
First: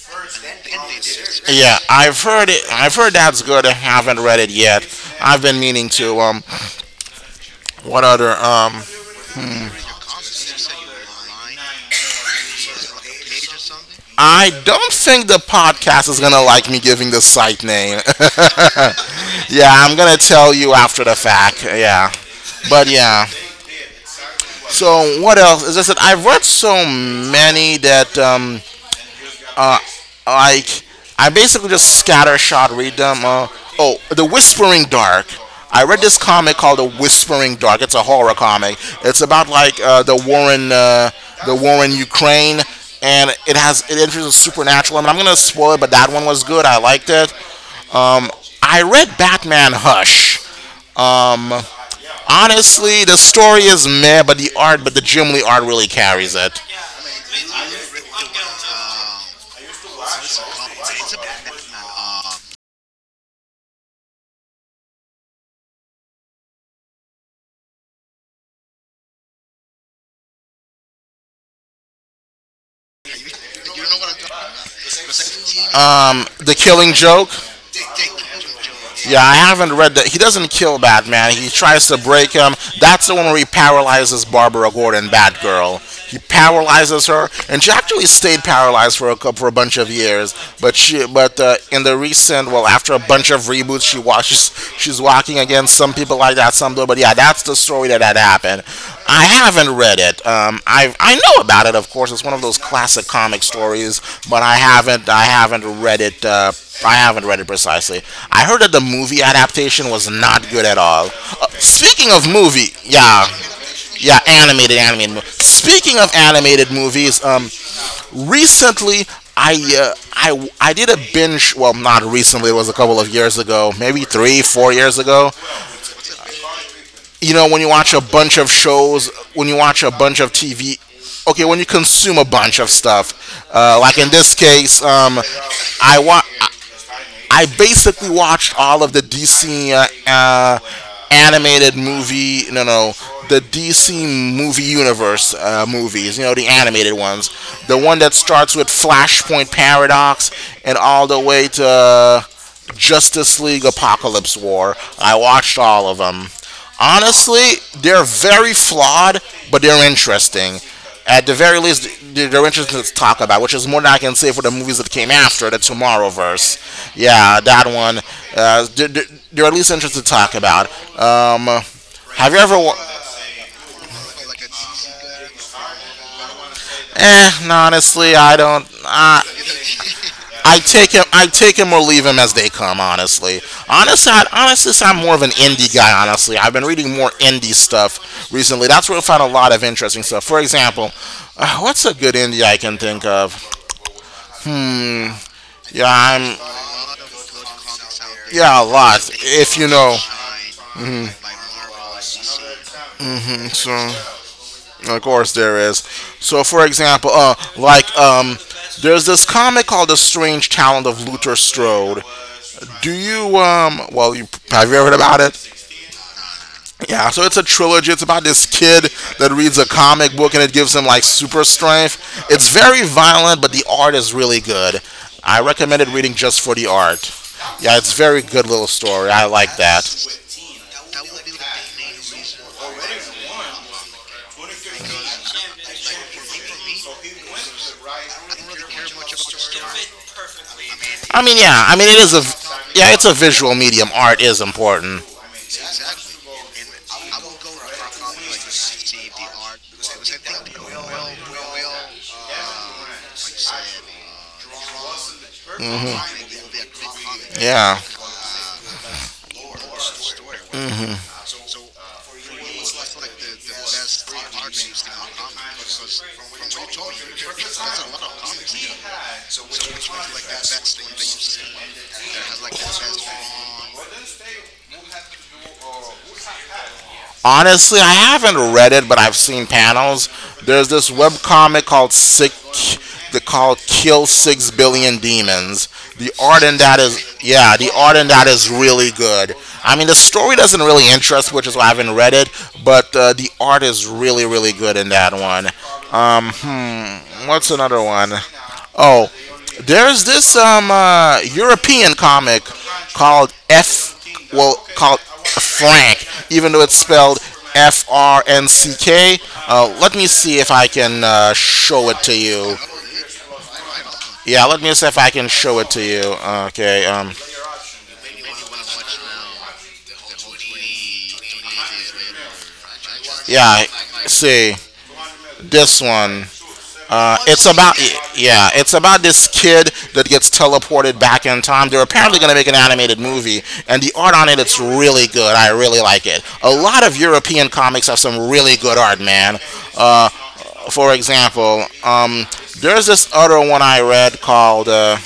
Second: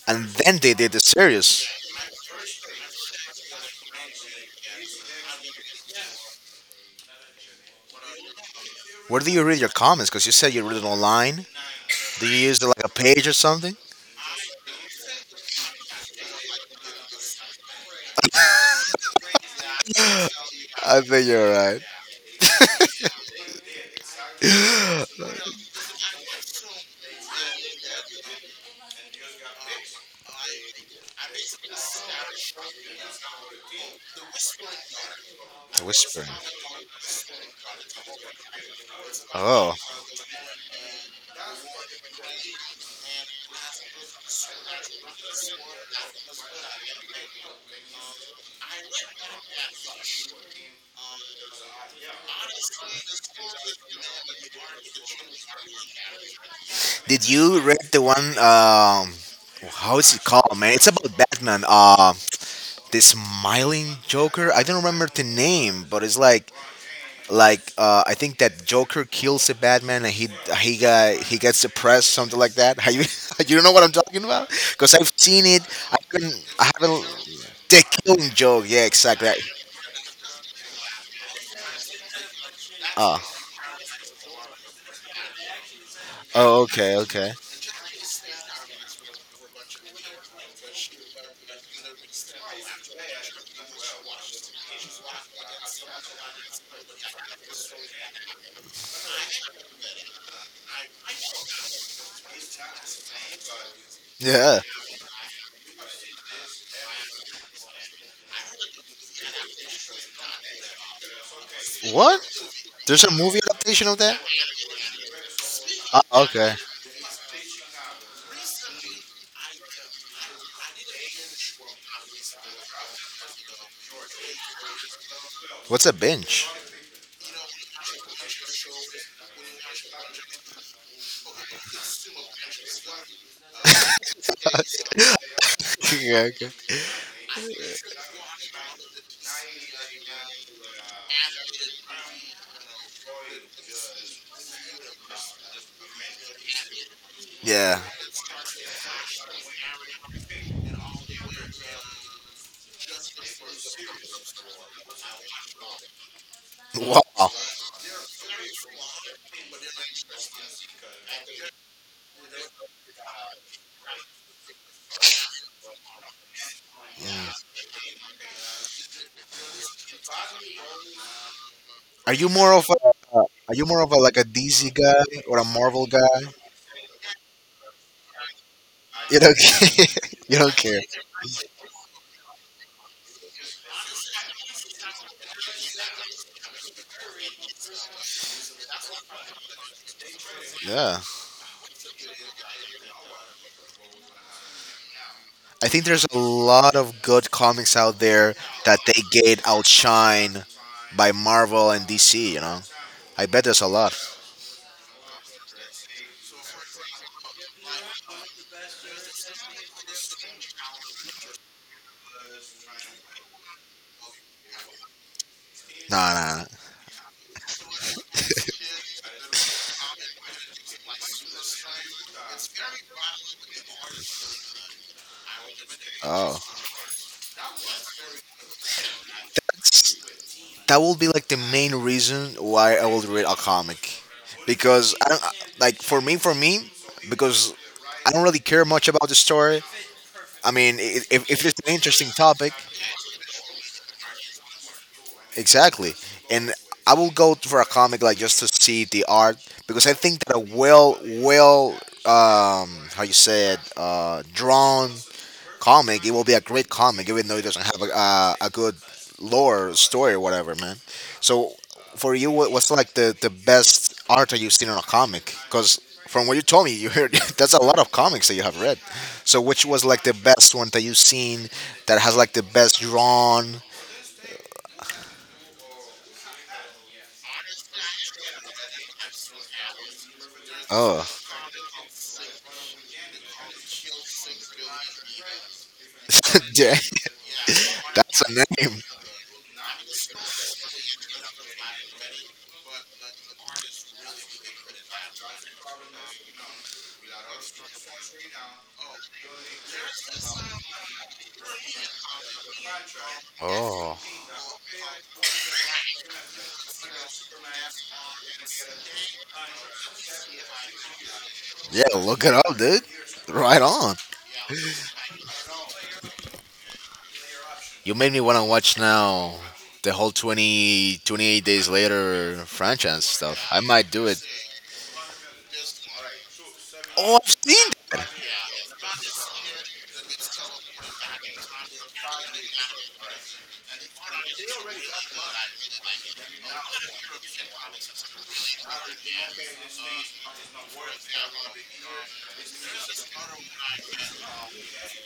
[SPEAKER 2] and then they did the series.
[SPEAKER 1] yeah, I've heard it. I've heard that's good. I haven't read it yet. I've been meaning to. What other?
[SPEAKER 2] Where do you read your comics? Because you said you read it online. Do you use like a page or something?
[SPEAKER 1] I don't think the podcast is gonna like me giving the site name. Yeah, I'm gonna tell you
[SPEAKER 2] I
[SPEAKER 1] after the
[SPEAKER 2] think you're
[SPEAKER 1] fact.
[SPEAKER 2] right.
[SPEAKER 1] Yeah, but yeah. So what else? As I said, I've read so many that like I basically just scatter shot read them. Oh, the Whispering Dark. I
[SPEAKER 2] The
[SPEAKER 1] read this
[SPEAKER 2] Whispering.
[SPEAKER 1] comic called The Whispering Dark. It's a horror comic. It's about
[SPEAKER 2] Oh,
[SPEAKER 1] like the war in Ukraine, and it introduces supernatural. I mean, I'm gonna spoil it, but that one was good. I liked it. Um, I read Batman Hush. Um, honestly, the story is meh, but the Jim Lee art really carries it.
[SPEAKER 2] did you read the one? How is it called, man? It's about Batman. The smiling Joker. I don't remember the name, but it's like I think that Joker kills the Batman and he gets depressed, something like that. Have you you don't know what I'm talking about? Because I've seen it.
[SPEAKER 1] Um, the
[SPEAKER 2] I
[SPEAKER 1] Killing
[SPEAKER 2] haven't.
[SPEAKER 1] Joke.
[SPEAKER 2] The killing joke. Yeah,
[SPEAKER 1] Yeah,
[SPEAKER 2] exactly.
[SPEAKER 1] I haven't read that. He doesn't kill Batman. He tries to break him. That's the
[SPEAKER 2] Uh,
[SPEAKER 1] one where he paralyzes Barbara Gordon, Batgirl. He
[SPEAKER 2] oh, okay,
[SPEAKER 1] paralyzes her,
[SPEAKER 2] okay.
[SPEAKER 1] and she actually stayed paralyzed for for a bunch of years. But in the recent, well, after a bunch of reboots, she's walking again. Some people like that, some don't. But yeah, that's the story that had happened. I haven't read it. I know about it, of course. It's one of those classic comic stories, but I
[SPEAKER 2] Yeah.
[SPEAKER 1] haven't I haven't read it. I haven't read it precisely. I heard that the movie adaptation was not good at all. Speaking
[SPEAKER 2] What?
[SPEAKER 1] of movie,
[SPEAKER 2] There's a
[SPEAKER 1] yeah,
[SPEAKER 2] movie adaptation of
[SPEAKER 1] yeah,
[SPEAKER 2] that?
[SPEAKER 1] animated. Speaking
[SPEAKER 2] Uh,
[SPEAKER 1] of
[SPEAKER 2] okay.
[SPEAKER 1] animated movies, recently I did a binge. Well, not recently. It was a couple of years ago, maybe 3, 4 years ago,
[SPEAKER 2] What's a bench?
[SPEAKER 1] you know, when you watch a bunch of shows when you watch a bunch of TV, okay, when you consume a bunch of stuff like in this case, i wa-
[SPEAKER 2] yeah, okay.
[SPEAKER 1] I- I basically watched all of the DC animated movie. No, no, the DC movie universe movies, you know, the animated ones. The
[SPEAKER 2] Yeah.
[SPEAKER 1] one that starts with Flashpoint Paradox and all the way to Justice League Apocalypse War. I watched all of them.
[SPEAKER 2] Wow.
[SPEAKER 1] Honestly, they're very flawed, but they're interesting. At the very least, they're interesting to talk about, which is more than I can say for the movies that came after the Tomorrowverse. Yeah, that one. They're at least interesting to talk about. Um,
[SPEAKER 2] Are you
[SPEAKER 1] have you
[SPEAKER 2] more
[SPEAKER 1] ever?
[SPEAKER 2] of a uh, are you more of a like a DC guy or a Marvel guy?
[SPEAKER 1] No, honestly, I don't.
[SPEAKER 2] You
[SPEAKER 1] I
[SPEAKER 2] don't care. You don't
[SPEAKER 1] I
[SPEAKER 2] care.
[SPEAKER 1] take him. I take him or leave him as they come. Honestly, I'm more of an indie guy. Honestly, I've been reading more indie stuff recently. That's where I found a lot of interesting stuff. For example,
[SPEAKER 2] Yeah.
[SPEAKER 1] what's a good indie I can think of? Hmm.
[SPEAKER 2] I
[SPEAKER 1] Yeah,
[SPEAKER 2] think there's a
[SPEAKER 1] I'm.
[SPEAKER 2] lot of good comics out there
[SPEAKER 1] Yeah, a
[SPEAKER 2] that they
[SPEAKER 1] lot.
[SPEAKER 2] get
[SPEAKER 1] If you know.
[SPEAKER 2] outshine
[SPEAKER 1] hmm
[SPEAKER 2] by Marvel and DC, you know. I bet there's a lot.
[SPEAKER 1] So, of course, there is. So, for example, there's this comic called The Strange Talent of Luther Strode. Do you um? Well, you have you ever heard about it?
[SPEAKER 2] Nah, nah, nah.
[SPEAKER 1] Yeah. So it's a trilogy. It's about this kid that reads a comic book and it gives him like super strength. It's very violent, but the art is really good. I recommended reading just for the art. Yeah, it's very good little story. I like that.
[SPEAKER 2] That's- That will be like the main reason why I will read a comic, because I don't like for me, because I don't really care much about the story. I mean,
[SPEAKER 1] I mean,
[SPEAKER 2] if it's
[SPEAKER 1] yeah.
[SPEAKER 2] an
[SPEAKER 1] I mean, it
[SPEAKER 2] interesting
[SPEAKER 1] is a
[SPEAKER 2] topic,
[SPEAKER 1] yeah. It's a visual medium. Art is important.
[SPEAKER 2] exactly. And I will go for a comic like just to see the art because I think that a how you say it drawn comic, it will be a great comic even though it doesn't
[SPEAKER 1] Yeah.
[SPEAKER 2] have a good lore or story or whatever man. So for you what's like the best art that you've seen on a comic because from what you told me you heard that's a lot of comics that you have read. So which was like the best one that you've seen that has like the best drawn.
[SPEAKER 1] Honestly, I haven't read it, but I've seen panels. There's this
[SPEAKER 2] Oh.
[SPEAKER 1] webcomic called Sick that called Kill 6 Billion Demons. The art in that
[SPEAKER 2] Dang,
[SPEAKER 1] is yeah, the art in
[SPEAKER 2] that's
[SPEAKER 1] that
[SPEAKER 2] a
[SPEAKER 1] is
[SPEAKER 2] name.
[SPEAKER 1] really good. I mean, the story doesn't really interest, which is why I haven't read it. But the art is really, really good in that one. What's another one? Oh, there's this European comic called F
[SPEAKER 2] Oh,
[SPEAKER 1] well called Frank, even though it's spelled FRNCK. Let me see if I can
[SPEAKER 2] yeah,
[SPEAKER 1] show it to
[SPEAKER 2] look it
[SPEAKER 1] you.
[SPEAKER 2] up, dude. Right on.
[SPEAKER 1] Yeah, let me see if I can show it to you. Okay.
[SPEAKER 2] You made me want to watch now the whole 20 28 days later franchise stuff. I
[SPEAKER 1] Yeah.
[SPEAKER 2] might do it.
[SPEAKER 1] See this one. Uh,
[SPEAKER 2] Oh, I've
[SPEAKER 1] it's about
[SPEAKER 2] seen
[SPEAKER 1] yeah, it's about this kid that gets teleported back in time. They're apparently going to make an animated movie, and the art on it it's really good. I really like it. A lot of European comics have some really good art, man. Uh, for example, um, there's this other one I read called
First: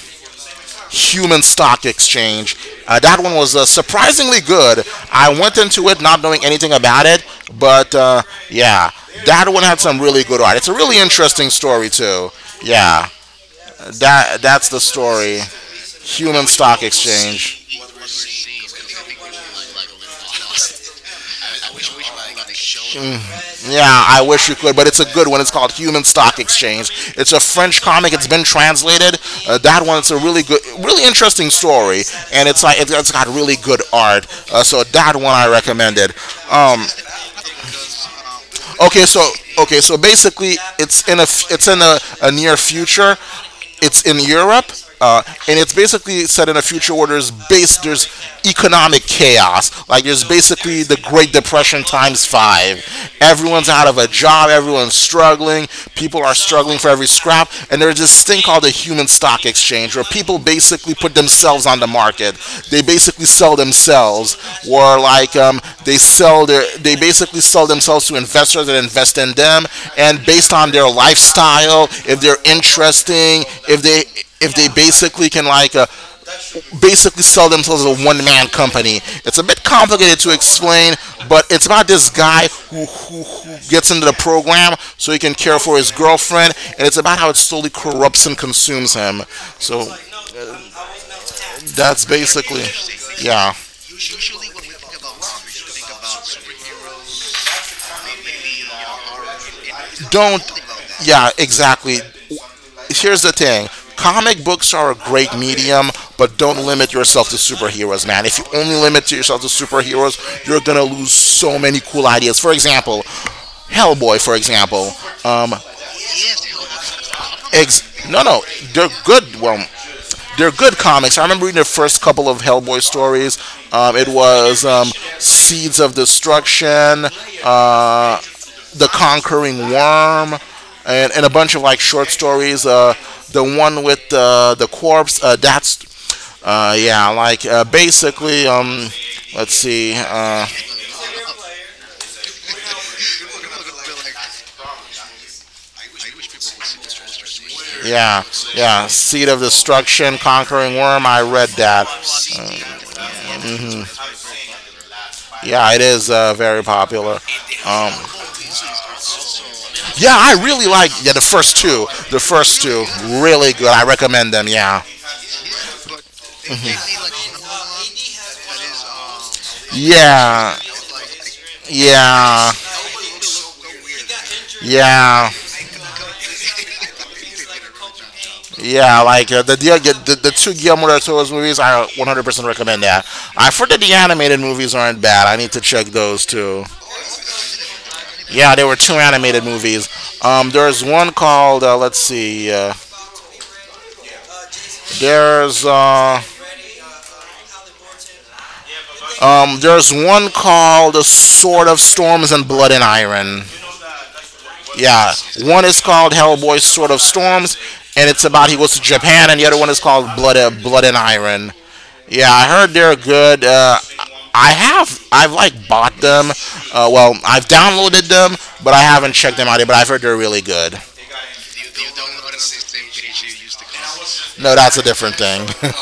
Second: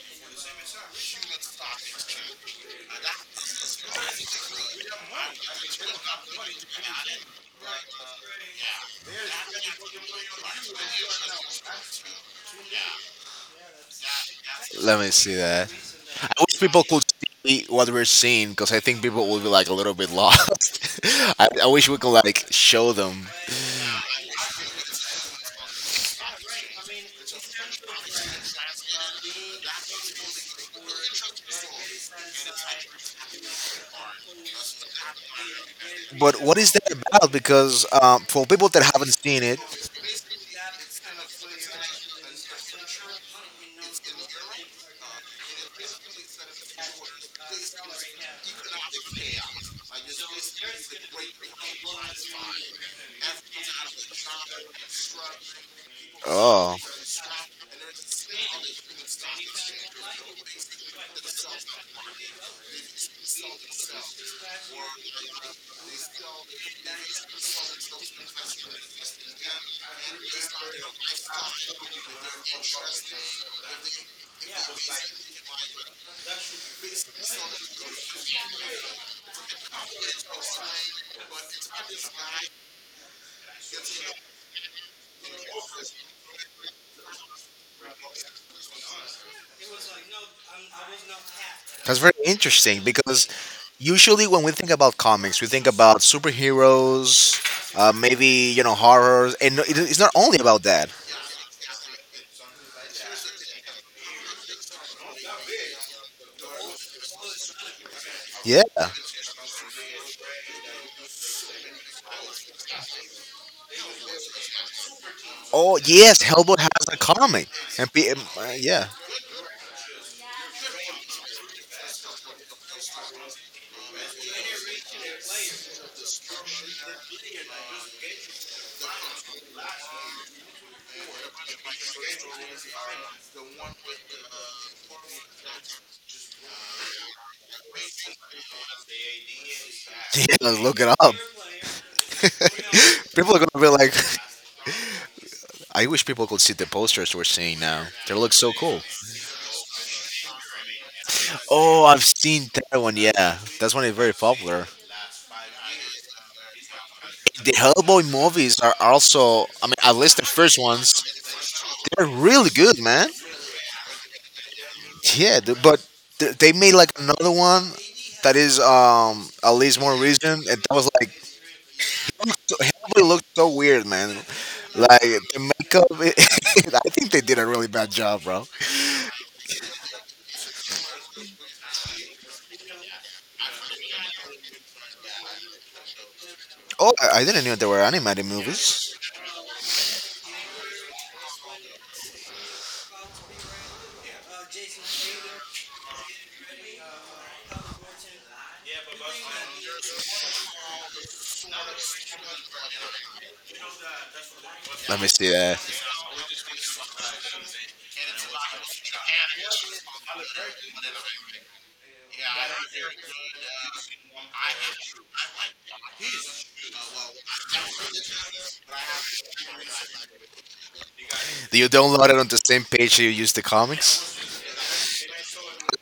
[SPEAKER 1] Human Stock Exchange. That one was surprisingly good. I went into it not knowing anything about it, but yeah, that one had some really good art. It's a really interesting story too. Yeah, that's the
[SPEAKER 2] that. Let me see
[SPEAKER 1] story.
[SPEAKER 2] that. I
[SPEAKER 1] Human
[SPEAKER 2] wish people
[SPEAKER 1] Stock
[SPEAKER 2] could see
[SPEAKER 1] Exchange.
[SPEAKER 2] what we're seeing because I think people will be like a little bit lost. I wish we could like show them.
[SPEAKER 1] Yeah, I wish you could, but it's a good one. It's called Human Stock Exchange. It's a French comic. It's been translated. That one, it's a really good, really interesting story, and it's like it's got really good art. So that one I recommended.
[SPEAKER 2] But what is
[SPEAKER 1] Um,
[SPEAKER 2] that about? Because for people that
[SPEAKER 1] Okay,
[SPEAKER 2] haven't
[SPEAKER 1] so
[SPEAKER 2] seen it,
[SPEAKER 1] okay, so basically, it's in a a near future. It's in Europe, uh, and it's basically set in a future where there's economic chaos. Like there's basically the Great Depression times five. Everyone's out of a job. Everyone's struggling. People are
[SPEAKER 2] oh,
[SPEAKER 1] struggling for every scrap crap. And there's this thing called the human stock exchange where people basically put themselves on the market. They basically sell themselves, or they basically sell themselves to investors that invest in them. And based on their lifestyle, if they're interesting, if they basically can basically sell themselves as a one man company. It's a bit complicated to explain, but it's about this guy who gets into the program so he can care for his girlfriend, and it's about how it slowly corrupts and consumes him. So
[SPEAKER 2] that's
[SPEAKER 1] that's
[SPEAKER 2] very
[SPEAKER 1] basically,
[SPEAKER 2] interesting because
[SPEAKER 1] yeah.
[SPEAKER 2] usually when we think about comics, we think about superheroes, maybe you know horrors, and it's not only
[SPEAKER 1] Don't,
[SPEAKER 2] about that.
[SPEAKER 1] yeah, exactly. Here's the thing, comic books are a great medium, but don't limit yourself to superheroes, man. If you
[SPEAKER 2] Yeah.
[SPEAKER 1] only limit yourself to superheroes you're gonna lose so many cool ideas. For example, Hellboy, for example. Um
[SPEAKER 2] Oh yes, Hellboy has a comic, and
[SPEAKER 1] ex- no no
[SPEAKER 2] Yeah,
[SPEAKER 1] They're good. Well, they're good comics. I remember reading the first couple of Hellboy stories. It was Seeds of Destruction, uh, the Conquering Worm, and a bunch of like short stories. The one with the corpse, that's, yeah, like basically, let's see,
[SPEAKER 2] yeah. Look it up. People are gonna be like, I wish people could see the posters we're seeing now. They
[SPEAKER 1] Yeah,
[SPEAKER 2] look so cool.
[SPEAKER 1] yeah, Seed of Destruction, Conquering Worm, I read that.
[SPEAKER 2] Oh, I've seen that one. Yeah, that's one is
[SPEAKER 1] Hmm.
[SPEAKER 2] very popular.
[SPEAKER 1] Yeah, it is very popular.
[SPEAKER 2] The
[SPEAKER 1] Um,
[SPEAKER 2] Hellboy movies are also, I mean, at
[SPEAKER 1] yeah,
[SPEAKER 2] least the
[SPEAKER 1] I
[SPEAKER 2] first
[SPEAKER 1] really like
[SPEAKER 2] ones,
[SPEAKER 1] yeah the first two.
[SPEAKER 2] they're
[SPEAKER 1] The
[SPEAKER 2] really
[SPEAKER 1] first
[SPEAKER 2] good,
[SPEAKER 1] two
[SPEAKER 2] man.
[SPEAKER 1] really good. I recommend them. Yeah,
[SPEAKER 2] Yeah, they made like another one that is at least more recent,
[SPEAKER 1] yeah,
[SPEAKER 2] and that was like
[SPEAKER 1] yeah,
[SPEAKER 2] Hellboy looked so weird, man. Like
[SPEAKER 1] yeah.
[SPEAKER 2] the makeup, I think they did a really bad job, bro.
[SPEAKER 1] Yeah, like the two Guillermo del Toro's movies, I 100% recommend that. I forget the animated movies aren't bad. I need to check those too.
[SPEAKER 2] Oh, I didn't know there were animated
[SPEAKER 1] Yeah, there were
[SPEAKER 2] movies.
[SPEAKER 1] two animated movies. There's one called let's see, there's There's one called The Sword of Storms and Blood and Iron.
[SPEAKER 2] Let me
[SPEAKER 1] Yeah,
[SPEAKER 2] see.
[SPEAKER 1] one is called Hellboy Sword of Storms, and it's about he goes to Japan, and the other one is called Blood and Iron. Yeah, I heard they're good. I've like bought them. I've downloaded them, but I haven't checked them out yet. But I've heard they're really good.
[SPEAKER 2] Do you download it on the same page you use the comics?
[SPEAKER 1] No, that's a different thing.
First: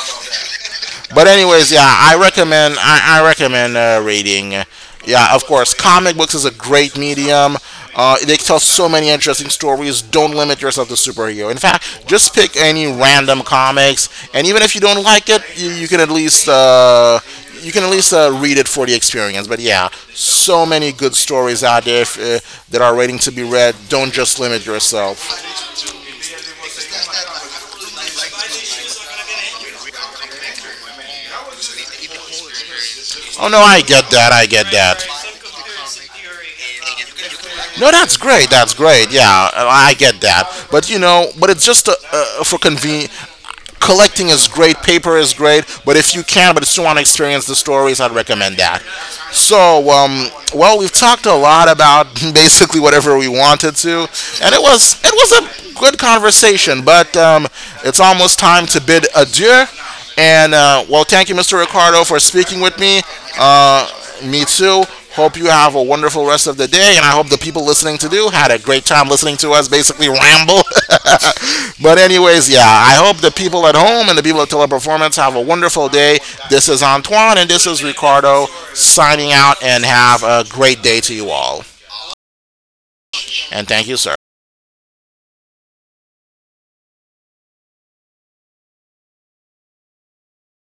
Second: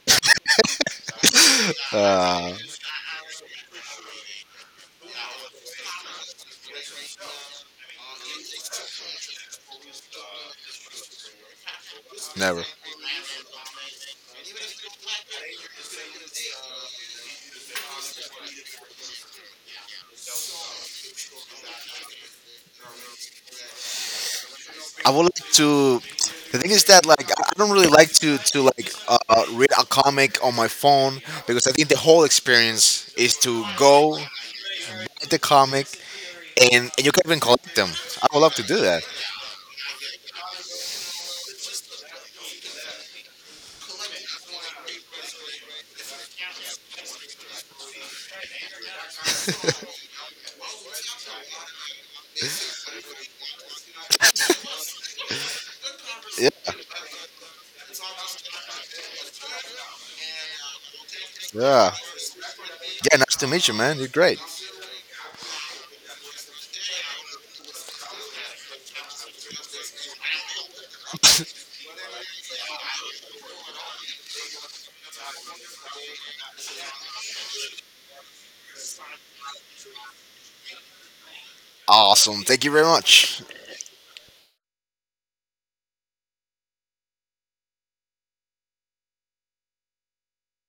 [SPEAKER 1] But anyways, yeah,
[SPEAKER 2] Uh,
[SPEAKER 1] I recommend reading. Yeah, of course, comic books is a great medium. They tell so many interesting stories. Don't limit yourself to superhero. In fact, just pick
[SPEAKER 2] never.
[SPEAKER 1] any random comics, and even if you don't like it, you can at least you can at least read it for the experience. But yeah, so many good stories out there if, that are waiting to be read. Don't just limit
[SPEAKER 2] I would
[SPEAKER 1] yourself.
[SPEAKER 2] like to. The thing is that like I don't really like to like read a comic on my phone because I think the whole experience is
[SPEAKER 1] Oh no,
[SPEAKER 2] to
[SPEAKER 1] I get
[SPEAKER 2] go
[SPEAKER 1] that. I get that.
[SPEAKER 2] the comic, and you can even collect
[SPEAKER 1] No,
[SPEAKER 2] them.
[SPEAKER 1] that's
[SPEAKER 2] I would
[SPEAKER 1] great.
[SPEAKER 2] love to
[SPEAKER 1] That's
[SPEAKER 2] do that.
[SPEAKER 1] great. Yeah, I get that. But you know, but it's just for conven. Collecting is great. Paper is great. But if you can, but still want to experience the stories, I'd recommend that. So, well, we've talked a lot about basically whatever we wanted to, and it was a good
[SPEAKER 2] Yeah,
[SPEAKER 1] conversation. But it's almost time to bid adieu. And well, thank you, Mr.
[SPEAKER 2] yeah.
[SPEAKER 1] Ricardo, for speaking with me.
[SPEAKER 2] Yeah, nice to meet you,
[SPEAKER 1] Uh,
[SPEAKER 2] man. You're great.
[SPEAKER 1] Me too. Hope you have a wonderful rest of the day, and I hope the people listening to do had a great time listening to us basically ramble. But anyways, yeah, I hope the people at home and the people at Teleperformance have a wonderful day. This is Antoine and this is Ricardo signing out, and have a great day to you all.
[SPEAKER 2] Awesome. Thank you very much.
[SPEAKER 1] And thank you, sir.